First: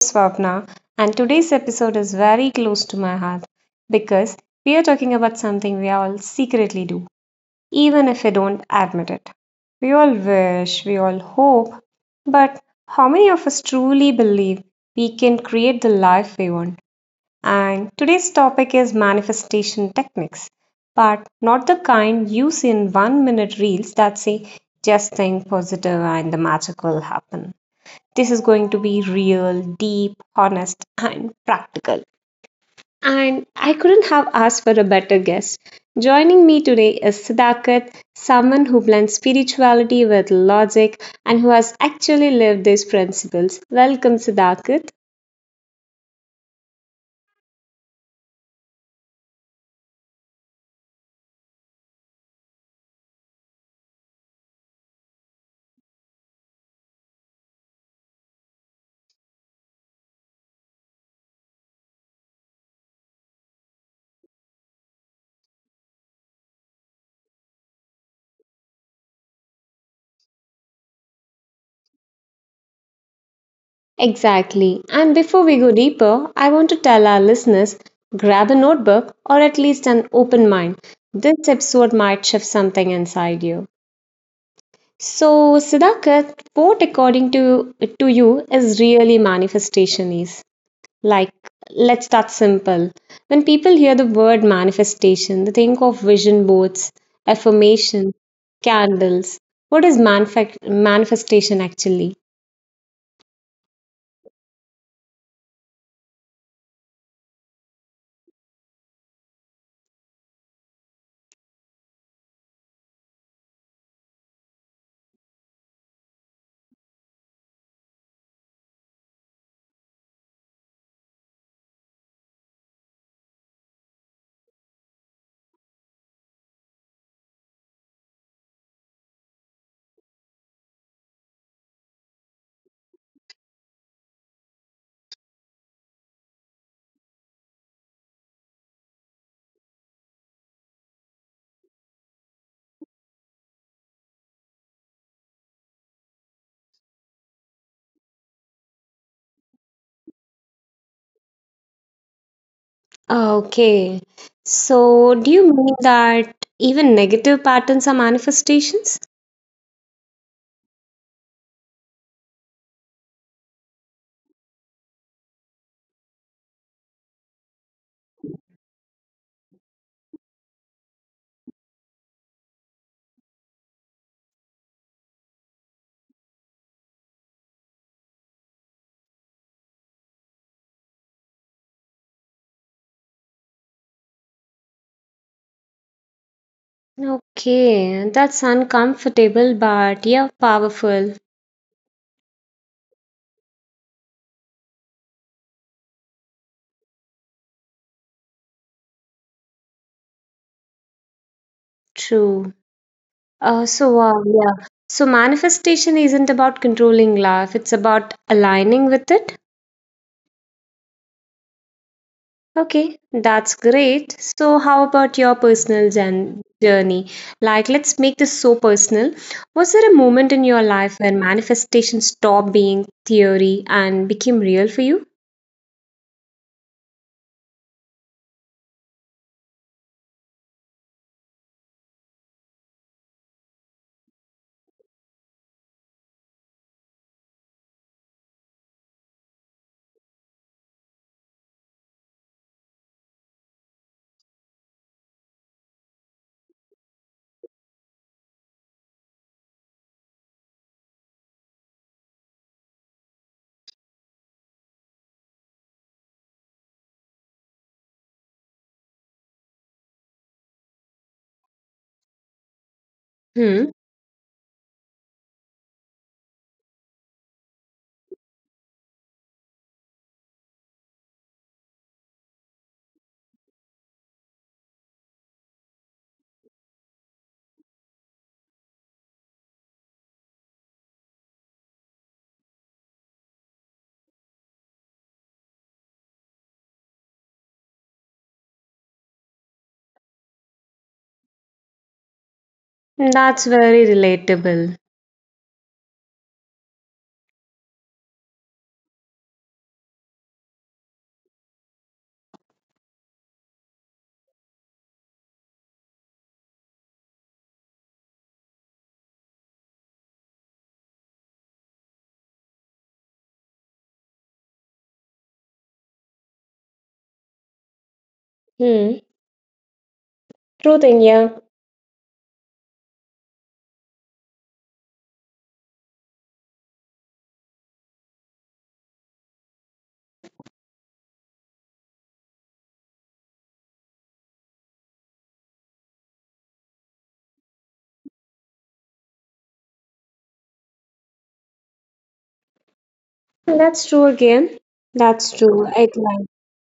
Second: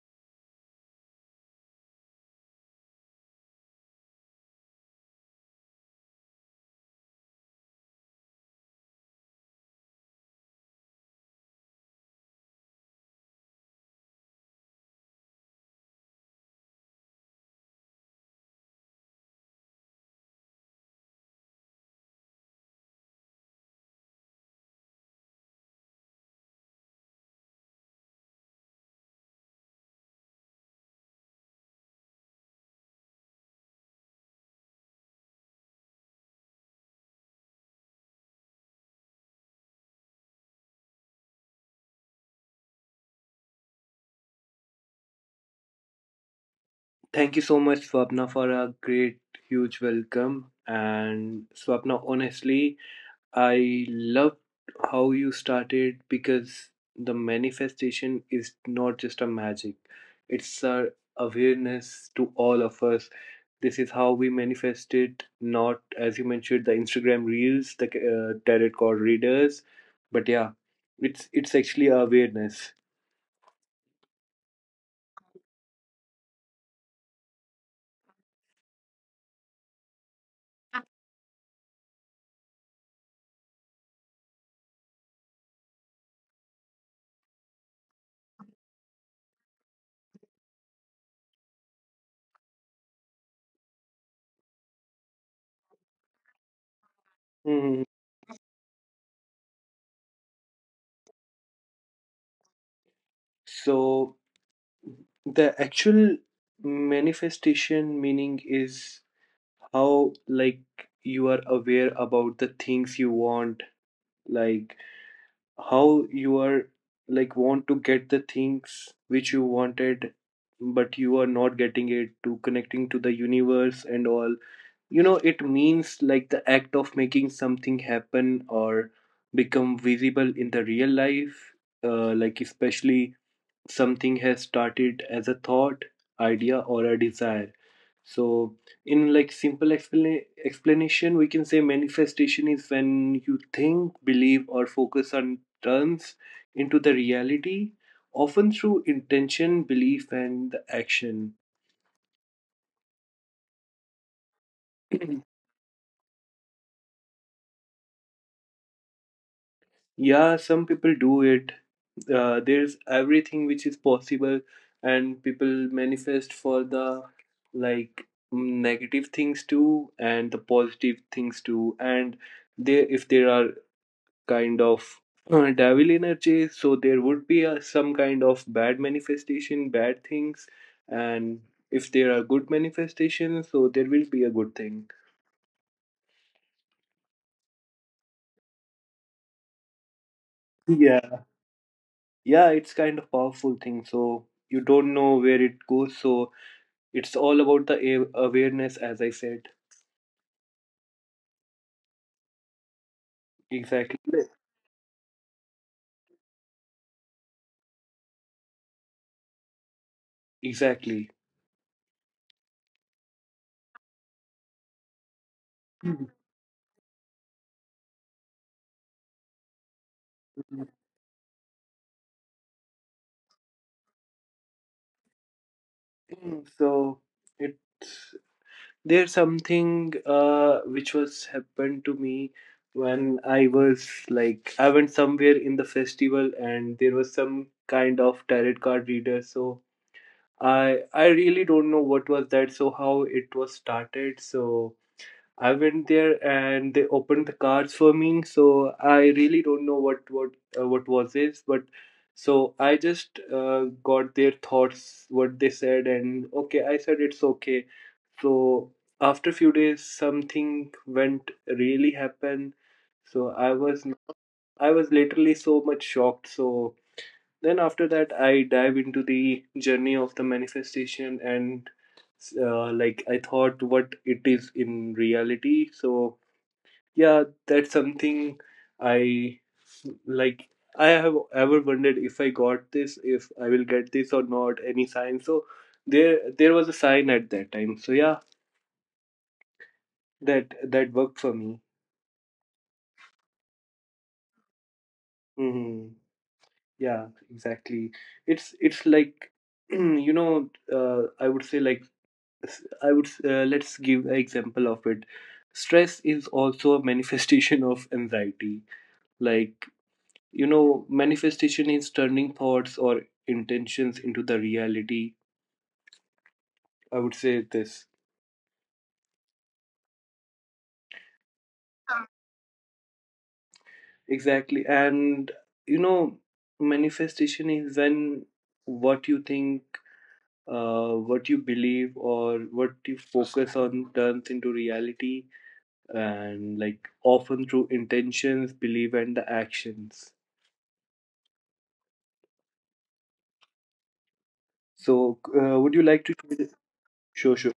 Swapna, and today's episode is very close to my heart because we are talking about something we all secretly do, even if we don't admit it. We all wish, we all hope, but how many of us truly believe we can create the life we want? And today's topic is manifestation techniques, but not the kind used in 1-minute reels that say, just think positive and the magic will happen. This is going to be real, deep, honest, and practical. And I couldn't have asked for a better guest. Joining me today is Siddharth, someone who blends spirituality with logic and who has actually lived these principles. Welcome, Siddharth. Thank you so much, Swapna, for a great, huge welcome. And Swapna, honestly, I loved how you started because the manifestation is not just a magic, it's our awareness to all of us. This is how we manifest it, not as you mentioned, the Instagram reels, the tarot card readers. But yeah, it's actually awareness. Exactly. And before we go deeper, I want to tell our listeners grab a notebook or at least an open mind. This episode might shift something inside you. So, Siddharth, what according to you is really manifestation is? Like, let's start simple. When people hear the word manifestation, they think of vision boards, Mhm. affirmation, candles. What is manifestation actually? So the actual manifestation meaning is how, like, you are aware about the things you want, like how you are, like, want to get the things which you wanted but you are not getting it, to connecting to the universe and all, you know, it means like the act of making something happen or become visible in the real life, like especially something has started as a thought, idea, or a desire. So in like simple explanation, we can say manifestation is when you think, believe, or focus on turns into the reality, often through intention, belief, and the action. Okay. So, do you mean that even negative patterns are manifestations? Yeah, some people do it. There's everything which is possible, and people manifest for the, like, negative things too, and the positive things too. And they, if there are kind of devil energies, so there would be some kind of bad manifestation, bad things, and if there are good manifestations, so there will be a good thing. Okay, that's uncomfortable, but yeah, Yeah, powerful. yeah, it's kind of powerful thing. So you don't know where it goes, so it's all about the awareness, as I said. True. Exactly. So, yeah. So, Manifestation isn't about controlling life, it's about aligning with it. Exactly. Okay, that's great. So, how about your Mm, personal journey? Like, let's make this so personal. Was there a moment in your life when manifestation stopped being theory and became real for you? so it's, there's something which was happened to me when I was, like, I went somewhere in the festival and there was some kind of tarot card reader. So I really don't know what was that. So how it was started. So I went there and they opened the cards for me. So I really don't know what what was this, but so I just got their thoughts, what they said, and okay, I said it's okay. So after a few days, something went really happened. So I was, Hmm, I was literally so much shocked. So then after that, I dive into the journey of the manifestation, and like I thought what it is in reality. So yeah, that's something I, like, I have ever wondered if I got this, if I will get this or not, any sign. So there was a sign at that time, so yeah, that worked for me. that's very relatable. Hmm. Yeah. Exactly. It's like, you know, I would say, like, I would let's give an example of it. Stress is also a manifestation of anxiety. Like, you know, manifestation is turning thoughts or intentions into the reality, I would say this. Hmm, true thing, yeah. Exactly. And you know, manifestation is when what you think, what you believe, or what you focus on turns into reality, and like often through intentions, belief, and the actions. That's true So again. Would you like to, That's true. I. sure, sure,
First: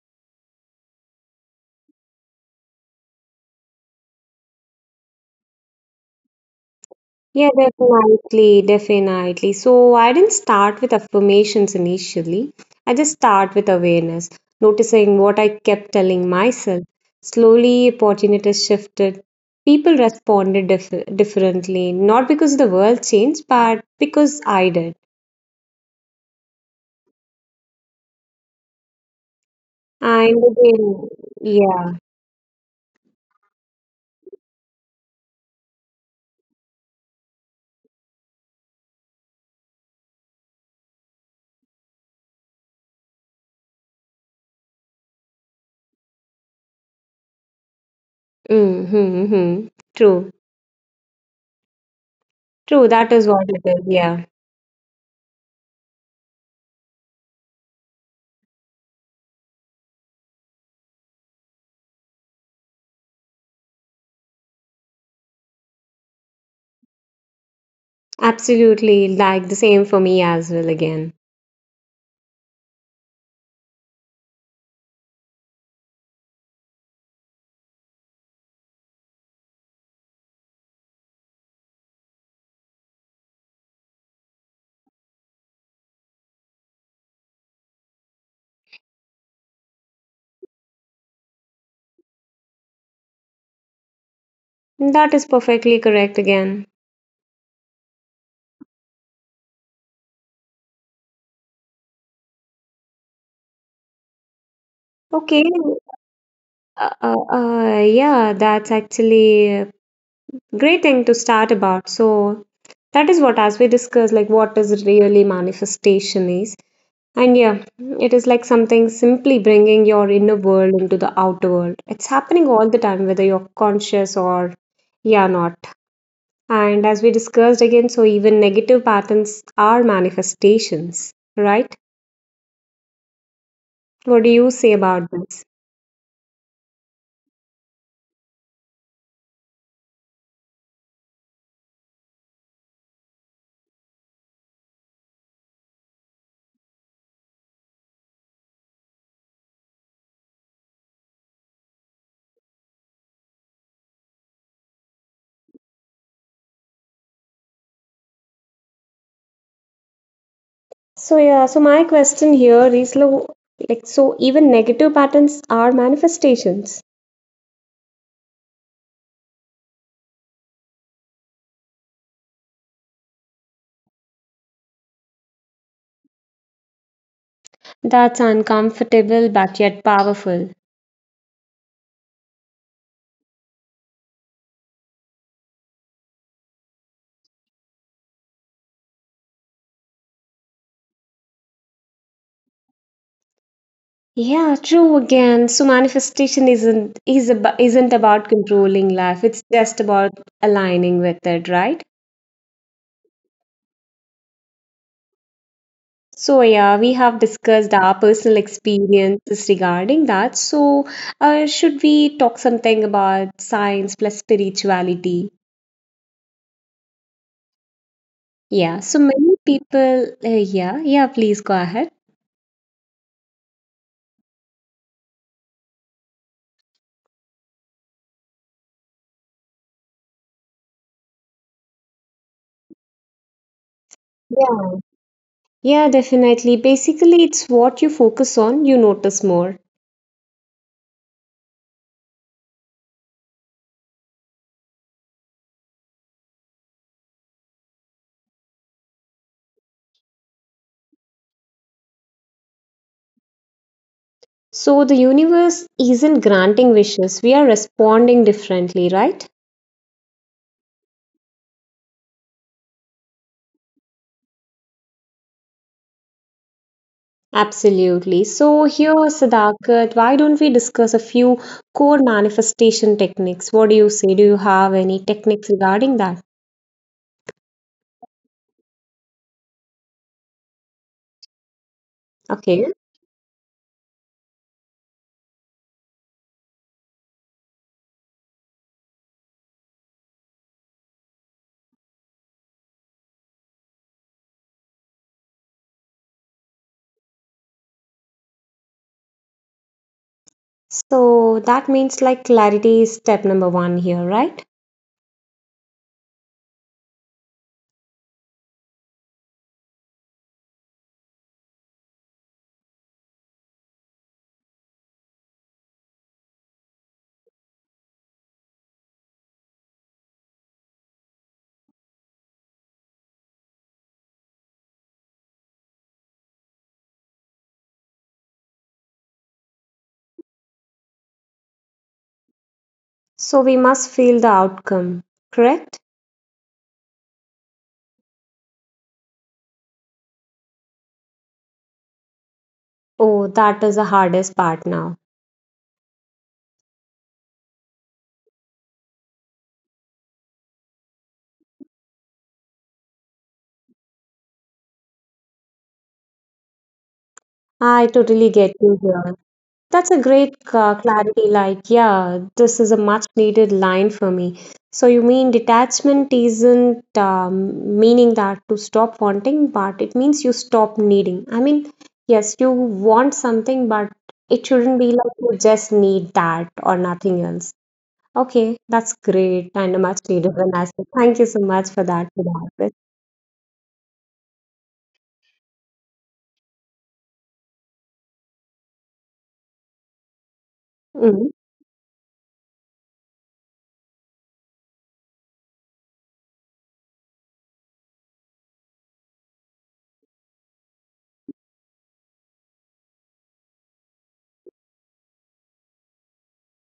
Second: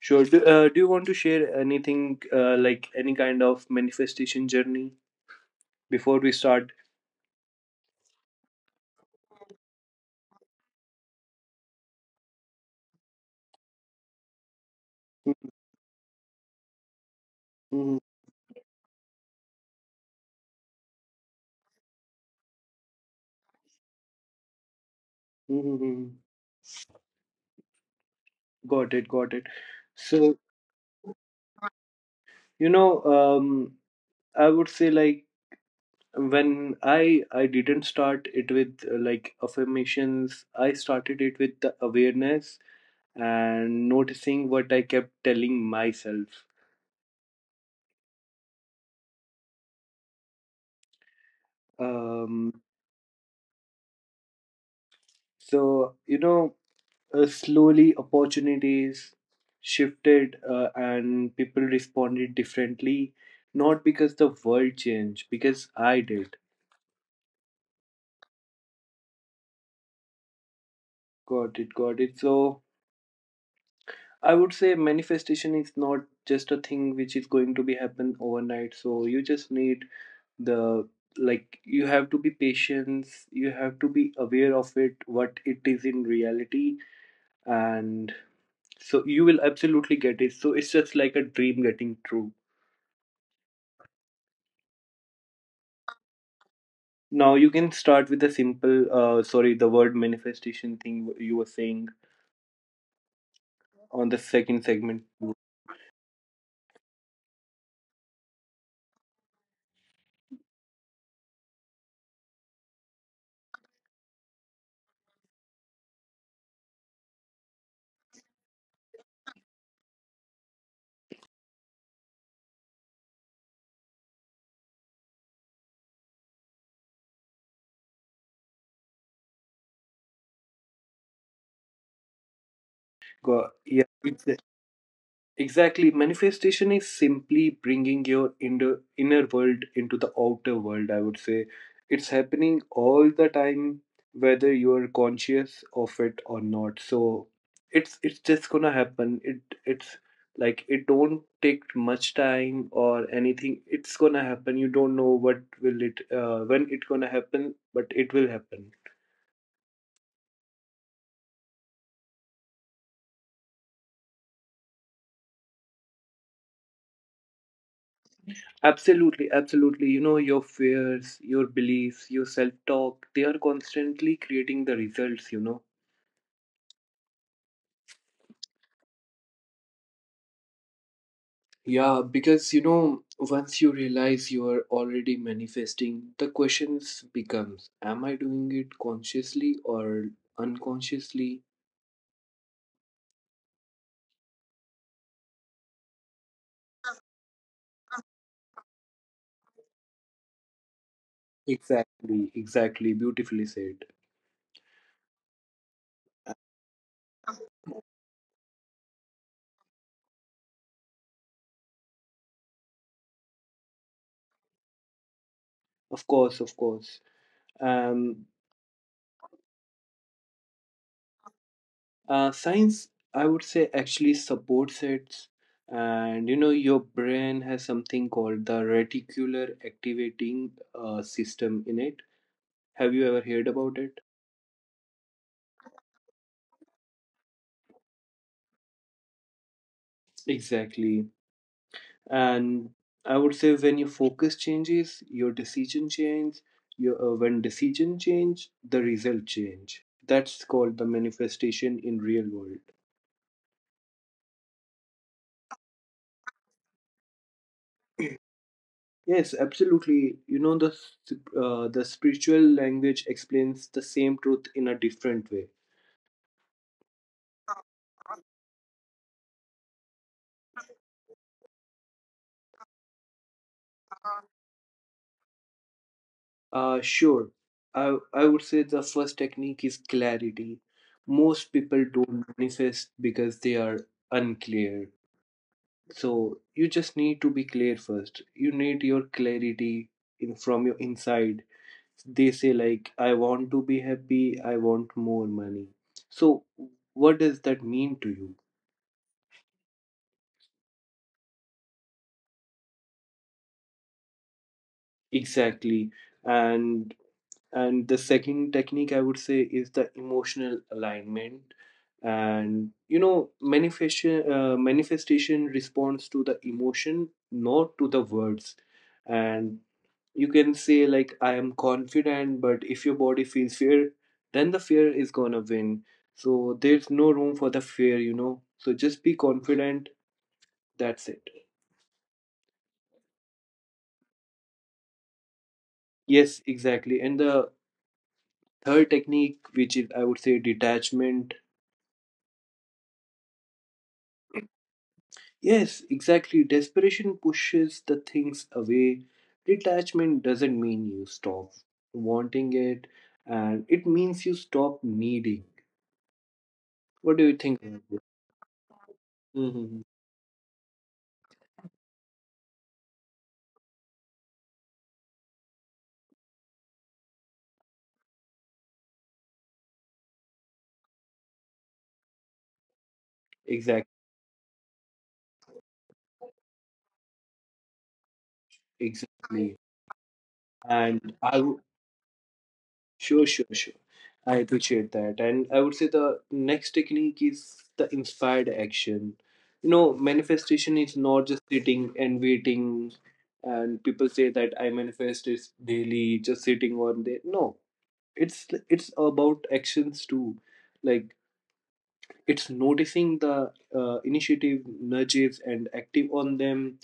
sure, do, do you want to share anything like any kind of manifestation journey before we start. Yeah, definitely, definitely. So I didn't start with affirmations initially. I just start with awareness, noticing what I kept telling myself. Slowly, Mhm, opportunities shifted. People responded differently, not because the world changed, but because I did. mhm. Got it, got it. So, And again, yeah, you know, I would say like when I didn't start it with like affirmations, I started it with the awareness and noticing what I kept telling myself. mm-hmm. Hmm. True, Um, true. That is what it is. Yeah, so, you know, slowly opportunities shifted and people responded differently, not because the world changed, because I did. absolutely. Like the same for me as well again. Got it, got it. So I would say manifestation is not just a thing which is going to be happen overnight. So you just need the, like, you have to be patient, you have to be aware of it, what it is in reality, and so you will absolutely get it. So it's just like a dream getting true. That is perfectly correct again. Now you can start with the simple uh, sorry, the word manifestation thing you were saying on the second segment. Okay. Yeah, that's actually a great thing to start about. So that is what, as we discussed, like what is really manifestation is. And yeah, it is like something simply bringing your inner world into the outer world. It's happening all the time, whether you're conscious or yeah, not. And as we discussed again, so even negative patterns are manifestations, right? Go What yeah. do you say about this? Exactly. Manifestation is simply bringing your inner, inner world into the outer world, I would say. It's happening all the time, whether you're conscious of it or not. So it's just gonna happen. It's like it don't take much time or anything. It's gonna happen. You don't know what will it when it gonna happen, but it will happen. So yeah, so my question here is like so even negative patterns are manifestations. Absolutely, absolutely. You know, your fears, your beliefs, your self talk, they are constantly creating the results, you know. That's uncomfortable but yet powerful. Yeah, because you know, once you realize you are already manifesting, the questions becomes, am I doing it consciously or unconsciously? Yeah, true again. So manifestation isn't is ab- isn't about controlling life. It's just about aligning with it, right? Exactly, exactly. Beautifully said. So yeah, we have discussed our personal experiences regarding that. So should we talk something about science plus spirituality? Of course, of course. Um, Yeah. So many people. Yeah, yeah. Please go ahead. Science, I would say, actually supports it. And you know, your brain has something called the reticular activating system in it. Have you ever heard about it? Yeah, yeah, definitely. Basically, it's what you focus on, you notice more. Exactly. And I would say when your focus changes, your decision change. Your, when decision change, the result change. That's called the manifestation in real world. So the universe isn't granting wishes, we are responding differently, right? Yes, absolutely. You know, the the spiritual language explains the same truth in a different way. Absolutely. So here, Sadakat, why don't we discuss a few core manifestation techniques? What do you say? Do you have any techniques regarding that? Sure. I would say the first technique is clarity. Most people don't Okay. manifest because they are unclear. So you just need to be clear first. You need your clarity in, from your inside. They say like, I want to be happy. I want more money. So what does that mean to you? So that means like clarity is step number one here, right? Exactly. And the second technique I would say is the emotional alignment. And you know, manifestation manifestation responds to the emotion, not to the words. And you can say like I am confident, but if your body feels fear, then the fear is gonna win. So there's no room for the fear, you know. So just be confident, that's it. So we must feel the outcome, correct? Yes, exactly. And the third technique, which is I would say detachment. Oh, that is the hardest part now. Yes, exactly. Desperation pushes the things away. Detachment doesn't mean you stop wanting it, and it means you stop needing. What do you think I about this? totally get you here. That's a Mhm. great clarity. Like, yeah, this is a much needed line for me. So, you mean detachment isn't meaning that to stop wanting, but it means you stop needing. I mean, yes, you want something, Exact, but it shouldn't be like you just need that or nothing else. Okay, that's exactly. great and a much needed one And as well. Thank you so much for that, sure, Siddharth. sure, sure. I appreciate that. And I would say the next technique is the inspired action. You know, manifestation is not just Mhm. sitting and waiting. And people say that I manifest is daily, just sitting on there. No, it's about actions too, like it's noticing the initiative nudges and active on them.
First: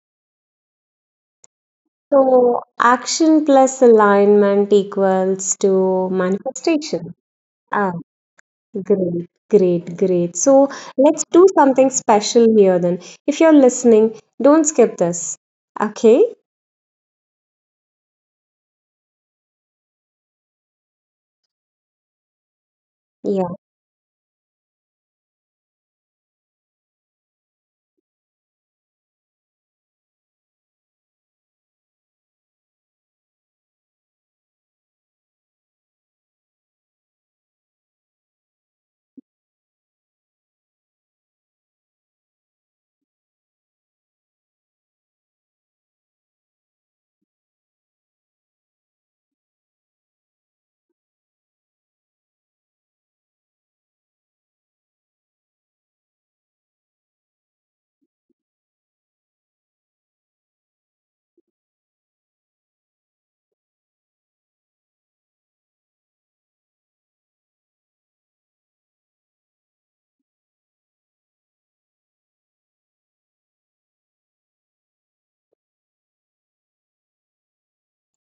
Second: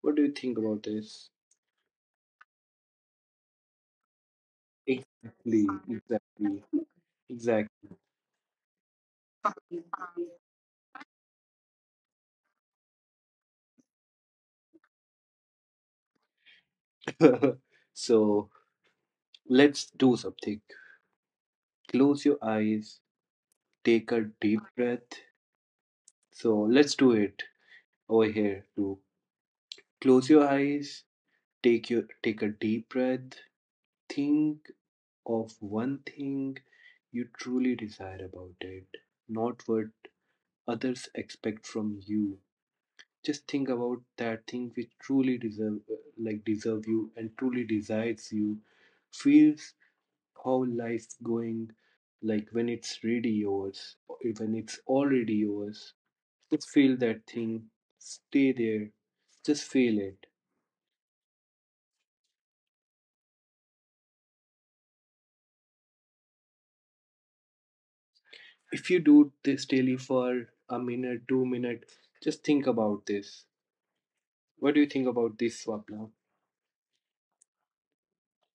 What do you think about this? So action plus alignment equals Exactly, to exactly, manifestation. Ah, exactly. great, great, great. So let's do something special here then. If you're listening, don't skip this. Okay? So let's do something. Close your eyes, Yeah. take a deep breath. So let's do it over here too. Close your eyes, take your, take a deep breath, think of one thing you truly desire about it, not what others expect from you. Just think about that thing which truly deserve, like deserve you and truly desires you. Feels how life's going, like when it's really yours, or when it's already yours. Just feel that thing. Stay there. Just feel it. If you do this daily for a minute, 2 minutes, just think about this. What do you think about this, Swapna?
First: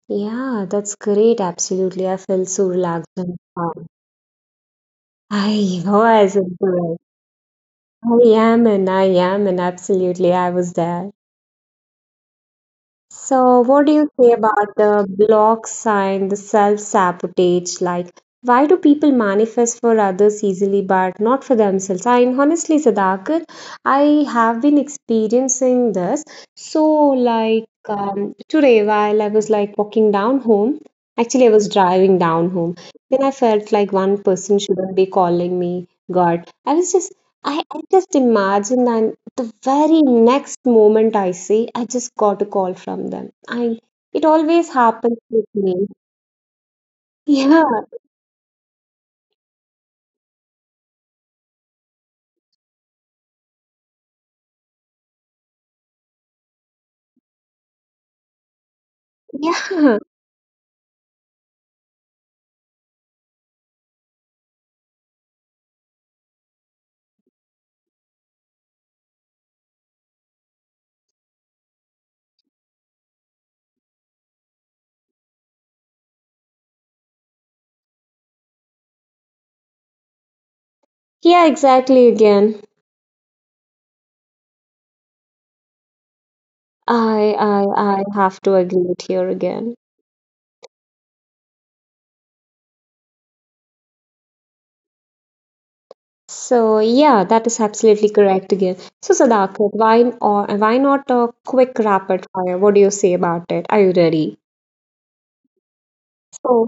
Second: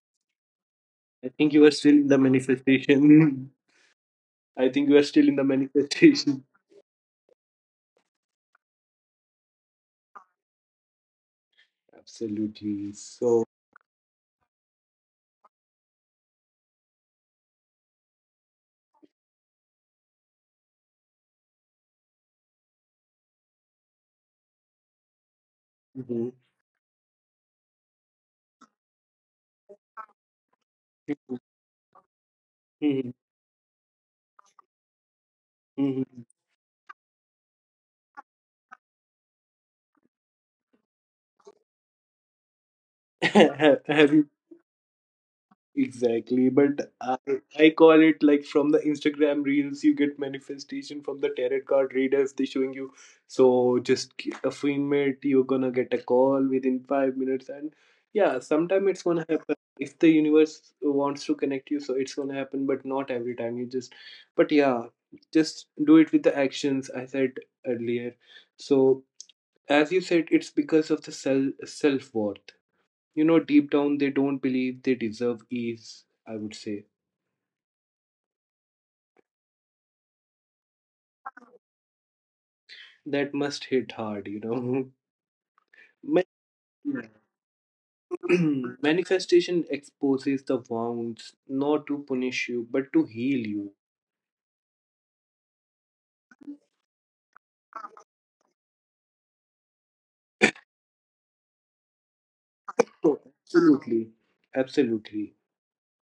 Yeah, that's I great. think you are still in Absolutely. the I feel so relaxed and manifestation. calm. I think you are still in the I was manifestation. into it. I am and absolutely I was there. Absolutely. So, So, what do you say about the block sign, the self-sabotage? Like, why do people manifest for others easily but not for themselves? I honestly, Sudhakar, I have been experiencing this. mhm. So, like, today while I was like walking down home, actually, I was driving down home. Then I Mhm. felt like one person shouldn't be calling me God. Mhm. I was just, I just imagined and. The very next moment I say, I just got a call from them. I, it Have you, always happens with me. exactly, but Yeah, I call it like from the Instagram reels, you get manifestation from the tarot card readers. They showing you, so just get a minute, you're gonna get a call within 5 minutes, and yeah, sometime it's gonna yeah, happen if the universe wants to connect you, so it's gonna happen, but not every time. You just, but yeah, just do it with the actions I said earlier. So as you said, it's because of the self worth, you know, deep down they don't believe they deserve ease, I would say. yeah, exactly again. That must hit hard, you know. Ma- I I I have to agree with here again. manifestation exposes the wounds not to punish you but to heal you. So yeah, that is absolutely correct again. So Sadakat, why or why not a quick rapid fire? What do you say about it? Oh, Are you ready? absolutely, absolutely. So.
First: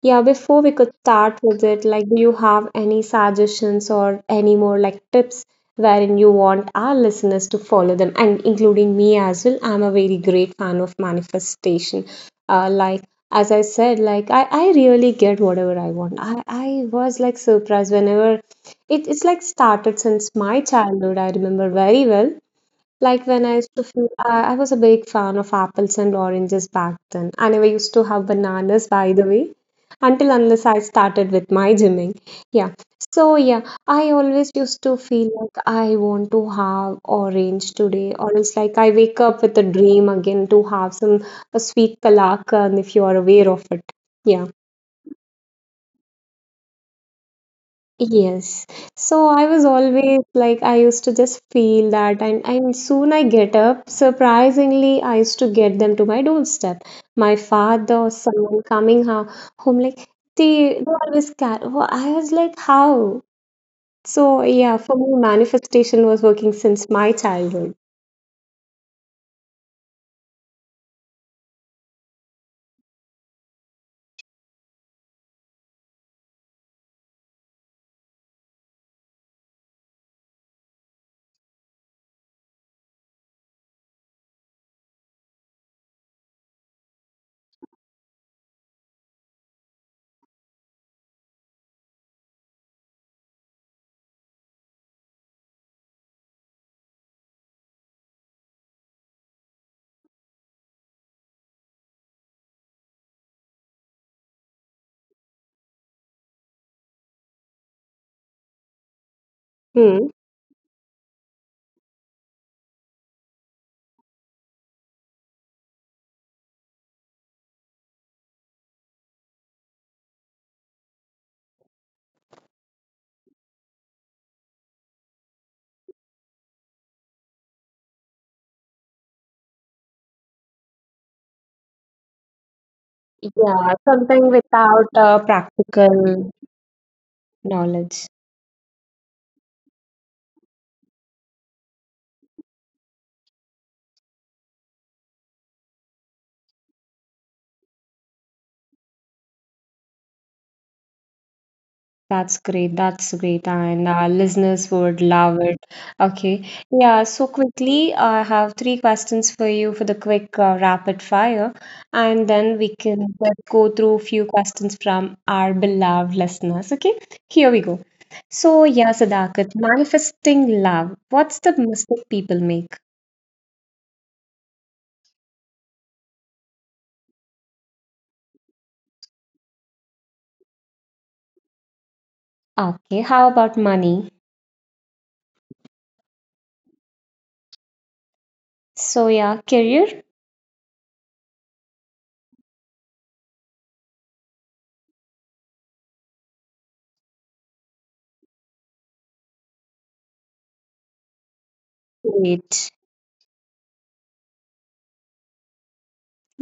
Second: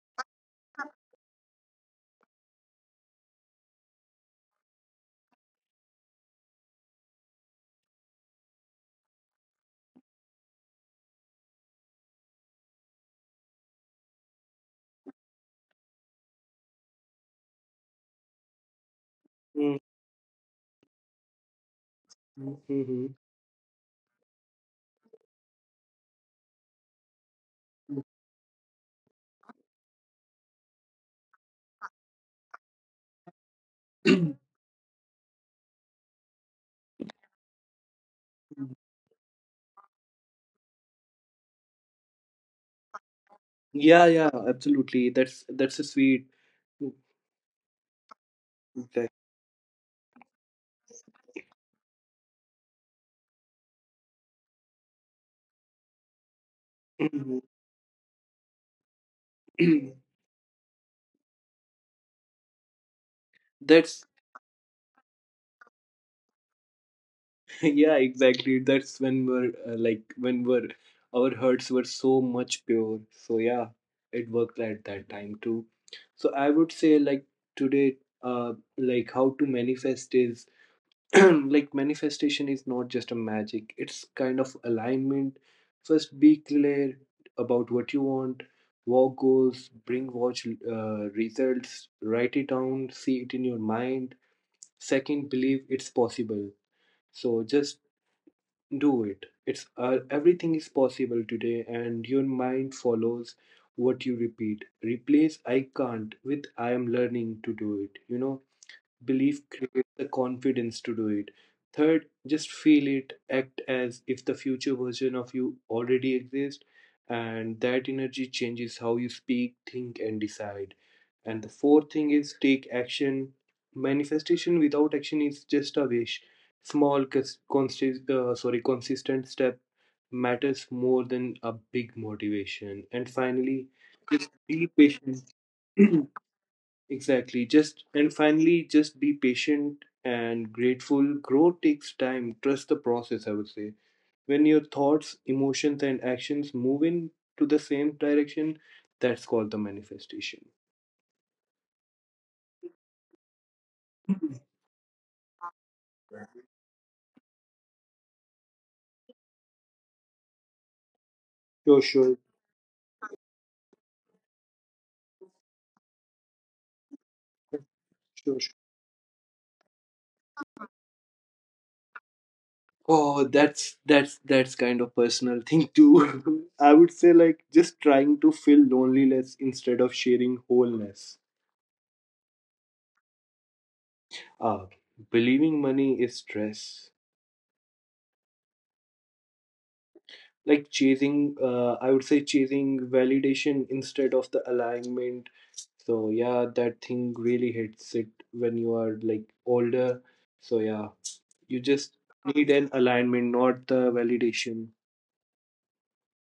Yeah, before we could start with it, like, do you have any suggestions or any more like tips wherein you want our listeners to follow them, and including me as well? I'm a very great fan of manifestation. Like, as I said, like, I really get whatever I want. I was like surprised whenever it's like started since my childhood. I remember very well Mm-hmm. like when I used to feel, I was a big fan of apples and oranges back then. I never used to have bananas, by the way, until unless I started with my gymming. Yeah. So, yeah, I always used to feel like I want to have orange today, or else like I wake up with a dream again to have some a sweet palak, and if you are aware of it. Yeah, Yeah. yeah, absolutely, that's a sweet. Yes. So That- I was always like, I used to just feel that, and soon I get up. Surprisingly, I used to get them to my doorstep. My father or someone coming home, like, they always cat. Well, I was like, how? that's So, yeah, for me, manifestation was working since my childhood. yeah exactly, that's when we're like when we're, our hearts were so much pure, so yeah, it worked at that time too. So I would say like today, like how to manifest is, like manifestation is not just a magic, it's kind of alignment. First, be clear about what you want, walk goals, bring watch results, write it down, see it in your mind. Second, believe it's possible. So just do it. It's everything is possible today, and your mind follows what you repeat. Replace I can't with I am learning to do it. You know, belief Hmm. creates the confidence to do it. Third, just feel it, act as if the future version of you already exists, and that energy changes how you speak, think, and decide. And the fourth thing is take action. Manifestation without action is just a wish. Small sorry, consistent step matters more than a big motivation. And Yeah, finally, something just without be patient. practical Exactly. knowledge. Just and finally, just be patient and grateful. Growth takes time. Trust the process, I would say. When your thoughts, emotions, and actions move in to the same direction, that's called the manifestation. That's great. That's great. And our listeners would love it. Okay. Yeah. So, quickly, I have three questions for you for the quick rapid fire. Sure, sure, And then we can just go through a few questions from our beloved listeners. Okay. Here we go. sure, sure. So, yeah, Sadakat, manifesting love. What's the mistake people make? Oh, that's that's kind of personal thing too. I would say like just trying to fill loneliness instead of sharing wholeness. Okay. How about money? Ah, believing money is stress. So, yeah, career? Like chasing I would say chasing validation instead of the alignment. So yeah, that thing really hits it when you are like older, so yeah, you just need Great. an alignment, not the validation.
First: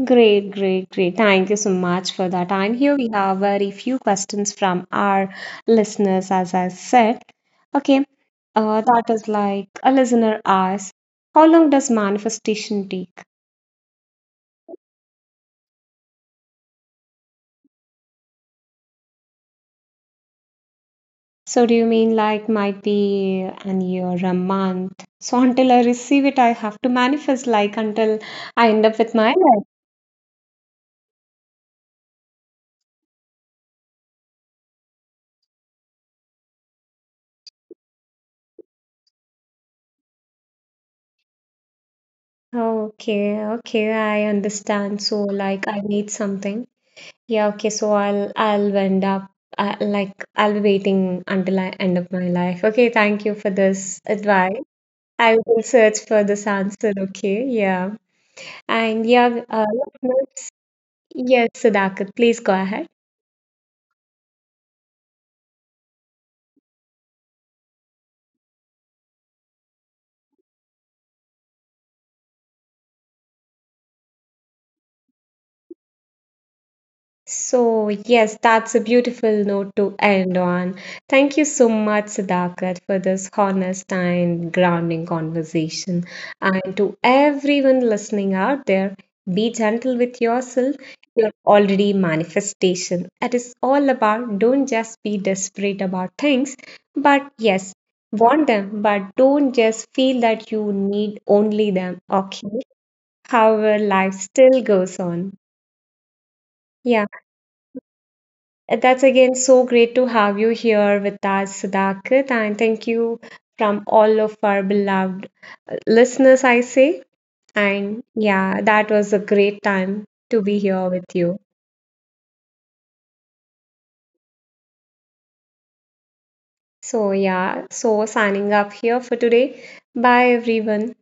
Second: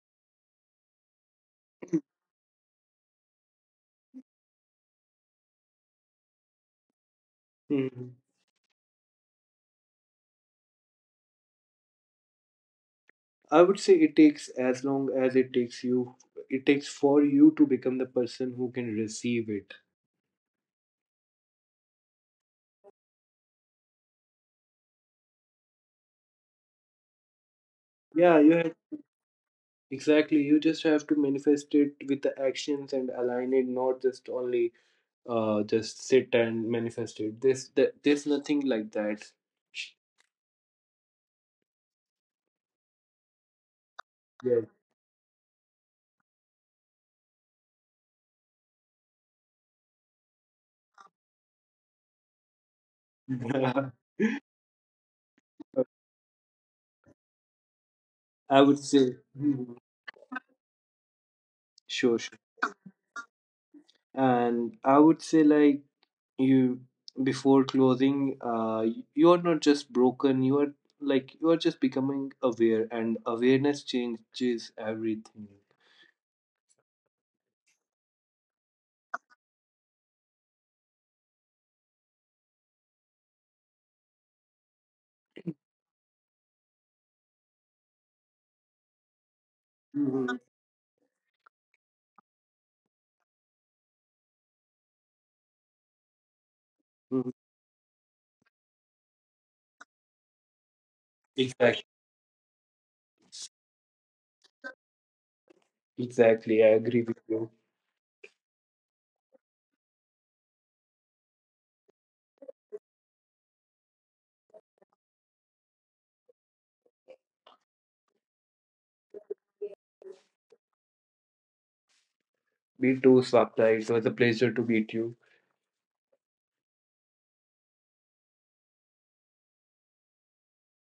Great, great, great. Thank you so much for that. And here we have very few questions from our listeners, as I said. Okay, Hmm. That is like a listener asks, how long does manifestation take? I would say it takes as long as it takes you, it takes for you to become the person who can receive it. So, do you mean like might be an year, a month? So, until I receive it, I have to manifest, like until Yeah, you I have, end up with my life. exactly, you just have to manifest it with the actions and align it, not just only just sit and manifest it. There's nothing like that. Okay, okay, I understand. So, like, I need something. Yeah, okay, so I'll end up I, like I'll be waiting until I end up my life. Okay, thank you for Yeah. this advice. I will search for this answer, okay? Yeah. I would say, And mhm. yeah, Sure, yes, sure. Sudhakar, please go ahead. And I would say like, you, before closing, you are not just broken. You are, like you are just becoming aware, and awareness changes everything. So, yes, that's a beautiful note to end on. Thank you so much, Sadakat, for this honest and grounding conversation. And to everyone listening out there, be gentle with Mhm. yourself. You're already manifestation. It is all about don't just be desperate about things, Mhm. but yes, want them, but don't just feel that you need only Exactly. them. Okay, however, life still goes on. Exactly. I agree Yeah. with you. And that's again so great to have you here with us, Sudhakar, and thank you from all of our beloved listeners, I say. And yeah, that was a great time to be here with you. Me too, Swapta. It was a pleasure to meet you. So, yeah, so signing up here for today. Bye, everyone.